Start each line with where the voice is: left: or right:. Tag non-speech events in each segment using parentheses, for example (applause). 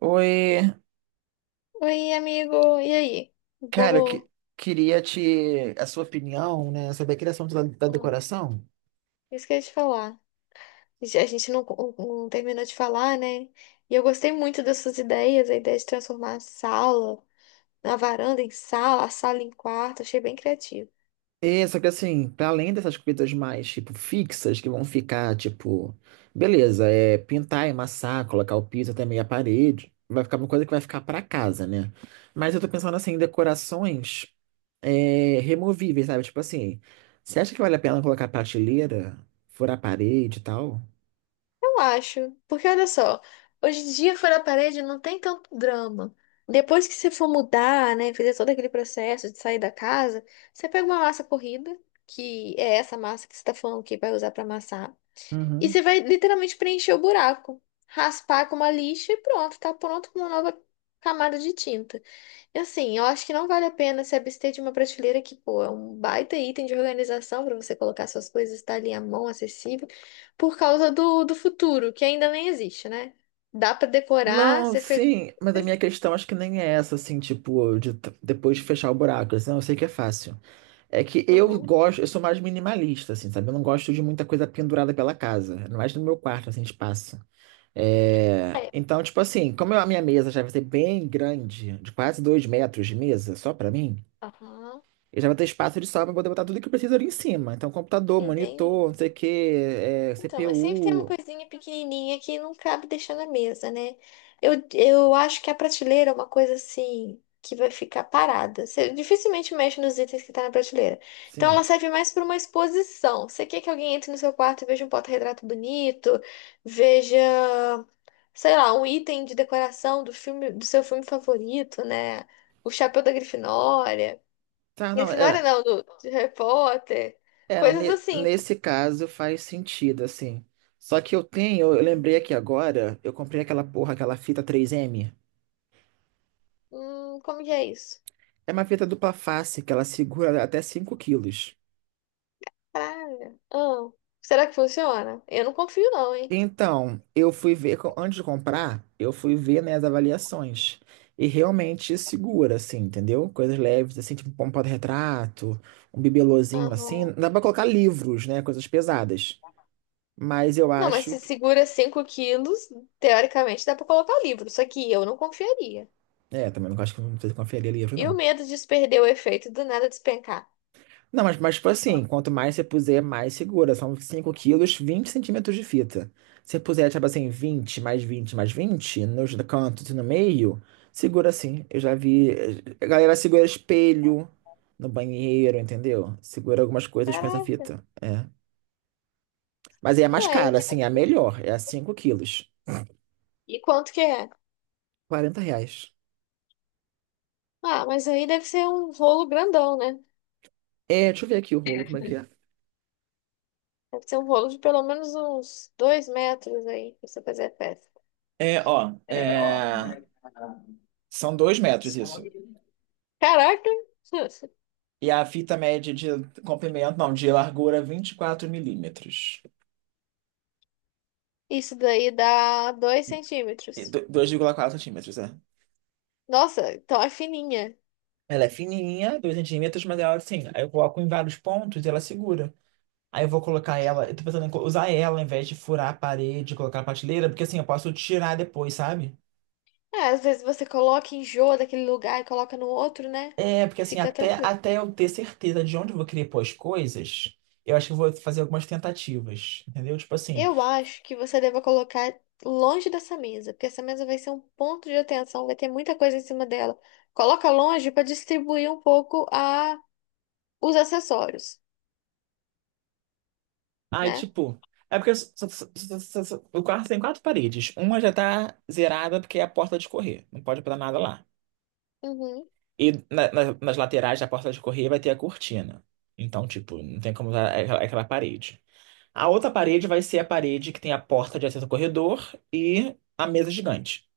right: Oi,
left: Oi, amigo. E aí?
right: cara,
left: Vamos.
right: queria te a sua opinião, né, sobre a criação da
left: Hum,
right: decoração.
left: Isso que eu ia te falar. A gente não terminou de falar, né? E eu gostei muito das suas ideias, a ideia de transformar a sala, a varanda em sala, a sala em quarto. Achei bem criativo.
right: É, só que assim, para além dessas coisas mais tipo fixas que vão ficar tipo, beleza, é pintar, emassar, colocar o piso até meia parede, vai ficar uma coisa que vai ficar para casa, né? Mas eu tô pensando assim em decorações removíveis, sabe? Tipo assim, você acha que vale a pena colocar prateleira, furar a parede e tal?
left: Eu acho. Porque olha só, hoje em dia fora da parede não tem tanto drama. Depois que você for mudar, né? fazer todo aquele processo de sair da casa, você pega uma massa corrida, que é essa massa que você está falando que vai usar para amassar. E
right: Uhum.
left: você vai literalmente preencher o buraco, raspar com uma lixa e pronto, tá pronto com uma nova camada de tinta. E assim, eu acho que não vale a pena se abster de uma prateleira que, pô, é um baita item de organização para você colocar suas coisas, tá ali à mão, acessível, por causa do futuro, que ainda nem existe, né? Dá para decorar,
right: Não,
left: ser feliz.
right: sim, mas a minha questão acho que nem é essa, assim, tipo, depois de fechar o buraco, assim, não, eu sei que é fácil. É que eu
left: Aham,
right: gosto, eu sou mais minimalista, assim, sabe? Eu não gosto de muita coisa pendurada pela casa, ainda mais no meu quarto, assim, espaço. Então, tipo assim, a minha mesa já vai ser bem grande, de quase 2 metros de mesa, só pra mim,
left: aham,
right: eu já vou ter espaço de sobra pra poder botar tudo que eu preciso ali em cima. Então, computador, monitor, não
left: entendi.
right: sei o quê,
left: Então, mas sempre tem uma
right: CPU,
left: coisinha pequenininha que não cabe deixar na mesa, né? Eu acho que a prateleira é uma coisa assim que vai ficar parada. Você dificilmente mexe nos itens que tá na prateleira. Então ela
right: sim.
left: serve mais para uma exposição. Você quer que alguém entre no seu quarto e veja um porta-retrato bonito, veja, sei lá, um item de decoração do filme, do seu filme favorito, né? O chapéu da Grifinória.
right: Tá, não,
left: Grifinória
right: é.
left: não, do de Harry Potter.
right: É, não,
left: Coisas assim.
right: nesse caso faz sentido, assim. Só que eu lembrei aqui agora, eu comprei aquela porra, aquela fita 3M.
left: Como que é isso?
right: É uma fita dupla face, que ela segura até 5 quilos.
left: Praga. Ah, será que funciona? Eu não confio, não, hein?
right: Então, eu fui ver, co- antes de comprar, eu fui ver, né, as avaliações. E realmente segura, assim, entendeu? Coisas leves, assim, tipo um porta-retrato, um bibelôzinho, assim.
left: Aham.
right: Dá pra colocar livros, né, coisas pesadas. Mas eu
left: Não, mas
right: acho...
left: se
right: que-
left: segura 5 quilos, teoricamente dá pra colocar o livro. Só que eu não confiaria.
right: É, também não acho que não precisa conferir livro,
left: E o
right: não.
left: medo de perder o efeito e do nada despencar?
right: Não, mas tipo assim, quanto mais você puser, mais segura. São 5 quilos, 20 centímetros de fita. Se você puser, tipo assim, 20 mais 20 mais 20 nos cantos e no meio, segura assim. Eu já vi. A galera segura espelho no banheiro, entendeu? Segura algumas coisas com essa
left: Caraca.
right: fita. É. Mas aí é mais
left: É,
right: cara, assim, é a melhor. É a 5 quilos.
left: e quanto que é?
right: 40 reais.
left: Ah, mas aí deve ser um rolo grandão, né?
right: É, deixa eu ver aqui o rolo, como é que é.
left: Deve ser um rolo de pelo menos uns 2 metros aí, pra você fazer a festa.
right: É, ó, são 2 metros isso.
left: Caraca! (laughs)
right: E a fita média de comprimento, não, de largura 24 milímetros.
left: Isso daí dá 2
right: E
left: centímetros.
right: 2,4 centímetros, é.
left: Nossa, então é fininha.
right: Ela é fininha, 2 centímetros, mas ela assim, aí eu coloco em vários pontos e ela segura. Aí eu vou colocar ela, eu tô pensando em usar ela ao invés de furar a parede, colocar na prateleira, porque assim, eu posso tirar depois, sabe?
left: É, às vezes você coloca, enjoa daquele lugar e coloca no outro, né?
right: É, porque assim,
left: Fica
right: até,
left: tranquilo.
right: até eu ter certeza de onde eu vou querer pôr as coisas, eu acho que eu vou fazer algumas tentativas, entendeu? Tipo assim.
left: Eu acho que você deva colocar longe dessa mesa, porque essa mesa vai ser um ponto de atenção, vai ter muita coisa em cima dela. Coloca longe para distribuir um pouco a os acessórios,
right: Aí,
left: né?
right: tipo, é porque o quarto tem quatro paredes. Uma já tá zerada porque é a porta de correr. Não pode botar nada lá.
left: Uhum,
right: E nas laterais da porta de correr vai ter a cortina. Então, tipo, não tem como usar aquela parede. A outra parede vai ser a parede que tem a porta de acesso ao corredor e a mesa gigante.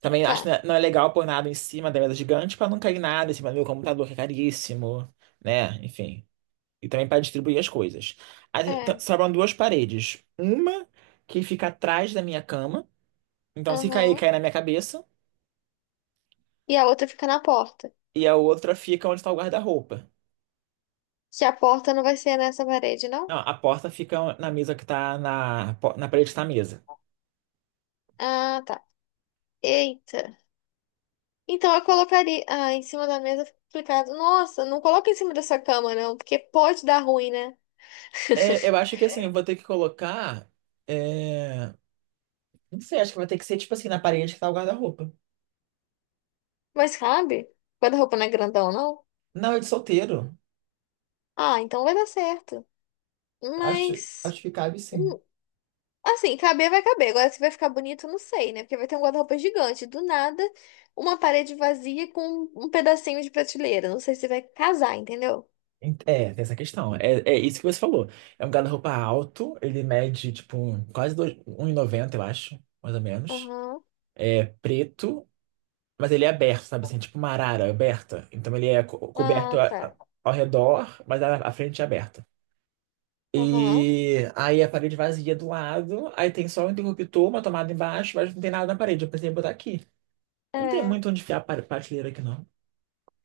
right: Também acho que
left: tá.
right: não é legal pôr nada em cima da mesa gigante pra não cair nada em cima do meu computador, que é caríssimo, né? Enfim. E também para distribuir as coisas. Aí,
left: É.
right: sobram duas paredes. Uma que fica atrás da minha cama. Então, se cair,
left: Aham.
right: cai na minha cabeça.
left: E a outra fica na porta.
right: E a outra fica onde está o guarda-roupa.
left: Que a porta não vai ser nessa parede, não?
right: Não, a porta fica na mesa que tá na parede que tá a mesa.
left: Ah, tá. Eita. Então eu colocaria ah, em cima da mesa, fica complicado. Nossa, não coloca em cima dessa cama, não, porque pode dar ruim, né?
right: É, eu
left: (laughs)
right: acho que assim, eu vou ter que colocar. é, Não sei, acho que vai ter que ser tipo assim, na parede que tá o guarda-roupa.
left: Mas cabe? O guarda-roupa não é grandão, não?
right: Não, é de solteiro.
left: Ah, então vai dar certo.
right: Acho,
left: Mas,
right: acho que cabe sim.
left: hum, assim, caber vai caber. Agora, se vai ficar bonito, eu não sei, né? Porque vai ter um guarda-roupa gigante. Do nada, uma parede vazia com um pedacinho de prateleira. Não sei se vai casar, entendeu?
right: É, tem essa questão. É, é isso que você falou. É um guarda-roupa alto, ele mede tipo um e noventa, eu acho, mais ou menos.
left: Aham.
right: É preto, mas ele é aberto, sabe assim, tipo uma arara aberta. Então ele é coberto
left: Ah, tá.
right: ao redor, mas a frente é aberta.
left: Aham.
right: E aí a parede vazia do lado, aí tem só um interruptor, uma tomada embaixo, mas não tem nada na parede. Eu pensei em botar aqui. Não tem muito onde enfiar a prateleira aqui, não.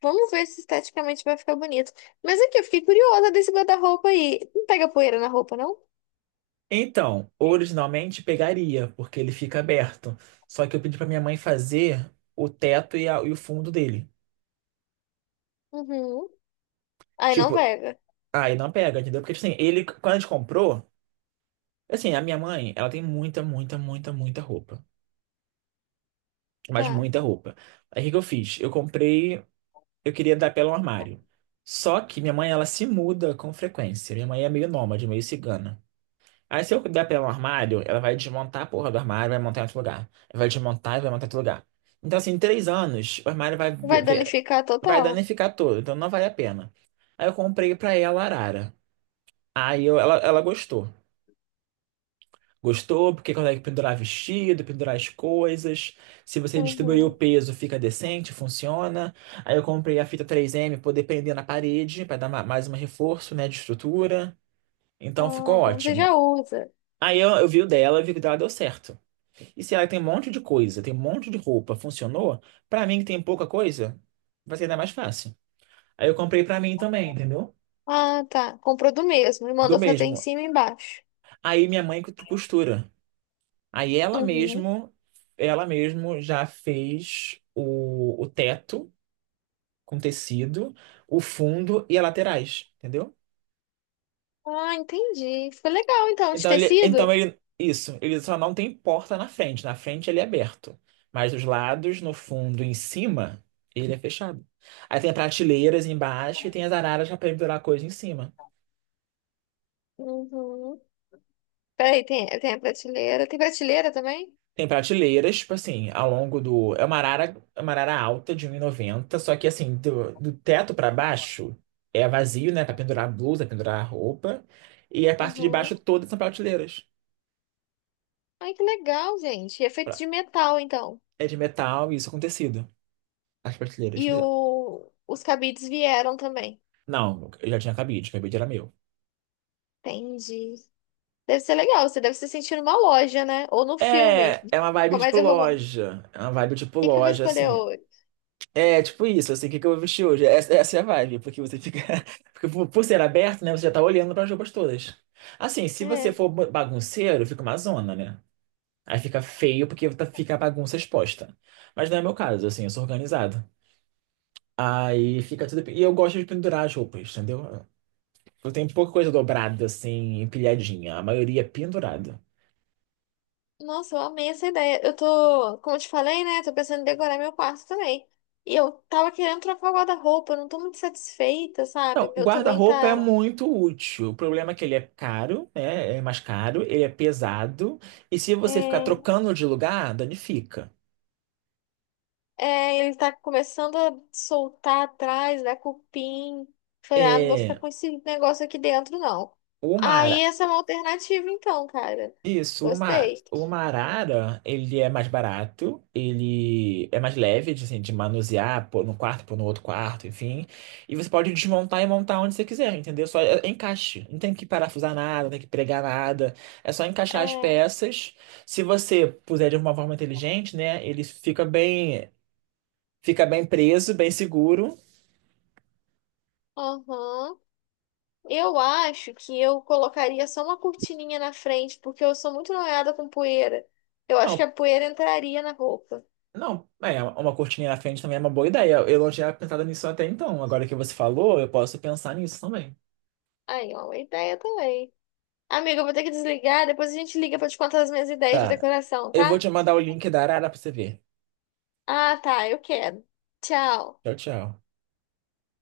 left: Vamos ver se esteticamente vai ficar bonito. Mas aqui, eu fiquei curiosa desse guarda-roupa aí. Não pega poeira na roupa, não?
right: Então, originalmente pegaria, porque ele fica aberto. Só que eu pedi pra minha mãe fazer o teto e o fundo dele.
left: Uhum. Aí não
right: Tipo,
left: pega.
right: aí não pega, entendeu? Porque tipo assim, ele, quando a gente comprou, assim, a minha mãe, ela tem muita, muita, muita, muita roupa. Mas
left: Tá.
right: muita roupa. Aí o que que eu fiz? Eu queria dar pela um armário. Só que minha mãe, ela se muda com frequência. Minha mãe é meio nômade, meio cigana. Aí se eu der pra ela um armário, ela vai desmontar a porra do armário, vai montar em outro lugar. Ela vai desmontar e vai montar em outro lugar. Então, assim, em 3 anos, o armário vai vi-
left: Vai
right: vi-
left: danificar
right: vai
left: total.
right: danificar todo, então não vale a pena. Aí eu comprei pra ela a arara. Aí ela gostou. Gostou porque consegue pendurar vestido, pendurar as coisas. Se você distribuir o
left: Uhum.
right: peso, fica decente, funciona. Aí eu comprei a fita 3M poder prender na parede, pra dar mais um reforço, né, de estrutura. Então
left: Ah,
right: ficou
left: então você já
right: ótimo.
left: usa.
right: Aí eu vi o dela, eu vi que o dela deu certo. E se ela tem um monte de coisa, tem um monte de roupa, funcionou, pra mim que tem pouca coisa, vai ser ainda mais fácil. Aí eu comprei pra mim também, entendeu?
left: Ah, tá. Comprou do mesmo e
right: Do
left: mandou fazer em
right: mesmo.
left: cima e embaixo.
right: Aí minha mãe costura. Costura. Aí ela
left: Uhum.
right: mesmo, ela mesmo já fez o teto com tecido, o fundo e as laterais, entendeu?
left: Ah, entendi. Ficou legal, então, de
right: Então ele, então
left: tecido?
right: ele, isso, ele só não tem porta na frente. Na frente ele é aberto, mas os lados, no fundo, e em cima, ele é fechado. Aí tem prateleiras embaixo e tem as araras para pendurar coisa em cima.
left: Uhum. Peraí, tem a prateleira. Tem prateleira também?
right: Tem prateleiras, tipo assim, ao longo do. É uma arara alta de um e noventa só que assim, do teto para baixo é vazio, né? Para pendurar blusa, pendurar roupa. E a parte de
left: Uhum.
right: baixo todas são prateleiras.
left: Ai, que legal, gente. E é feito
right: Pra-
left: de metal, então.
right: É de metal e isso é com tecido. As prateleiras.
left: E os cabides vieram também.
right: Não, eu já tinha cabide, cabide era meu.
left: Entendi. Deve ser legal, você deve se sentir numa loja, né? Ou no filme.
right: É uma vibe tipo
left: Comédia romântica.
right: loja. É uma vibe tipo
left: O que que eu vou
right: loja,
left: escolher
right: assim.
left: hoje?
right: É tipo isso, assim, o que que eu vou vestir hoje? Essa é a vibe, porque você fica. (laughs) Porque por ser aberto, né? Você já tá olhando para as roupas todas. Assim, se você
left: É.
right: for bagunceiro, fica uma zona, né? Aí fica feio porque fica a bagunça exposta. Mas não é meu caso, assim, eu sou organizado. Aí fica tudo. E eu gosto de pendurar as roupas, entendeu? Eu tenho pouca coisa dobrada, assim, empilhadinha. A maioria é pendurada.
left: Nossa, eu amei essa ideia. Eu tô, como eu te falei, né? Tô pensando em decorar meu quarto também. E eu tava querendo trocar o guarda-roupa, eu não tô muito satisfeita, sabe?
right: Então,
left: O
right: o
left: meu também
right: guarda-roupa é
left: tá.
right: muito útil. O problema é que ele é caro, né? É mais caro, ele é pesado. E se você ficar
left: é,
right: trocando de lugar, danifica.
left: É, ele tá começando a soltar atrás, dar cupim. Falei, ah, não vou ficar
right: É,
left: com esse negócio aqui dentro, não.
right: o
left: Aí
right: mar.
left: essa é uma alternativa, então, cara.
right: Isso, uma,
left: Gostei.
right: uma arara, ele é mais barato, ele é mais leve, de, assim, de manusear, pôr no quarto, pôr no outro quarto, enfim. E você pode desmontar e montar onde você quiser, entendeu? Só é encaixe. Não tem que parafusar nada, não tem que pregar nada. É só encaixar as
left: É,
right: peças. Se você puser de uma forma inteligente, né, ele fica bem preso, bem seguro.
left: aham. Eu acho que eu colocaria só uma cortininha na frente, porque eu sou muito noiada com poeira. Eu acho que
right: Não,
left: a poeira entraria na roupa.
right: não, uma cortininha na frente também é uma boa ideia. Eu não tinha pensado nisso até então. Agora que você falou, eu posso pensar nisso também.
left: Aí, ó, uma ideia também. Amiga, eu vou ter que desligar, depois a gente liga pra te contar as minhas ideias de
right: Tá.
left: decoração,
right: Eu vou
left: tá?
right: te mandar o link da Arara pra você ver.
left: Ah, tá, eu quero. Tchau.
right: Tchau, tchau.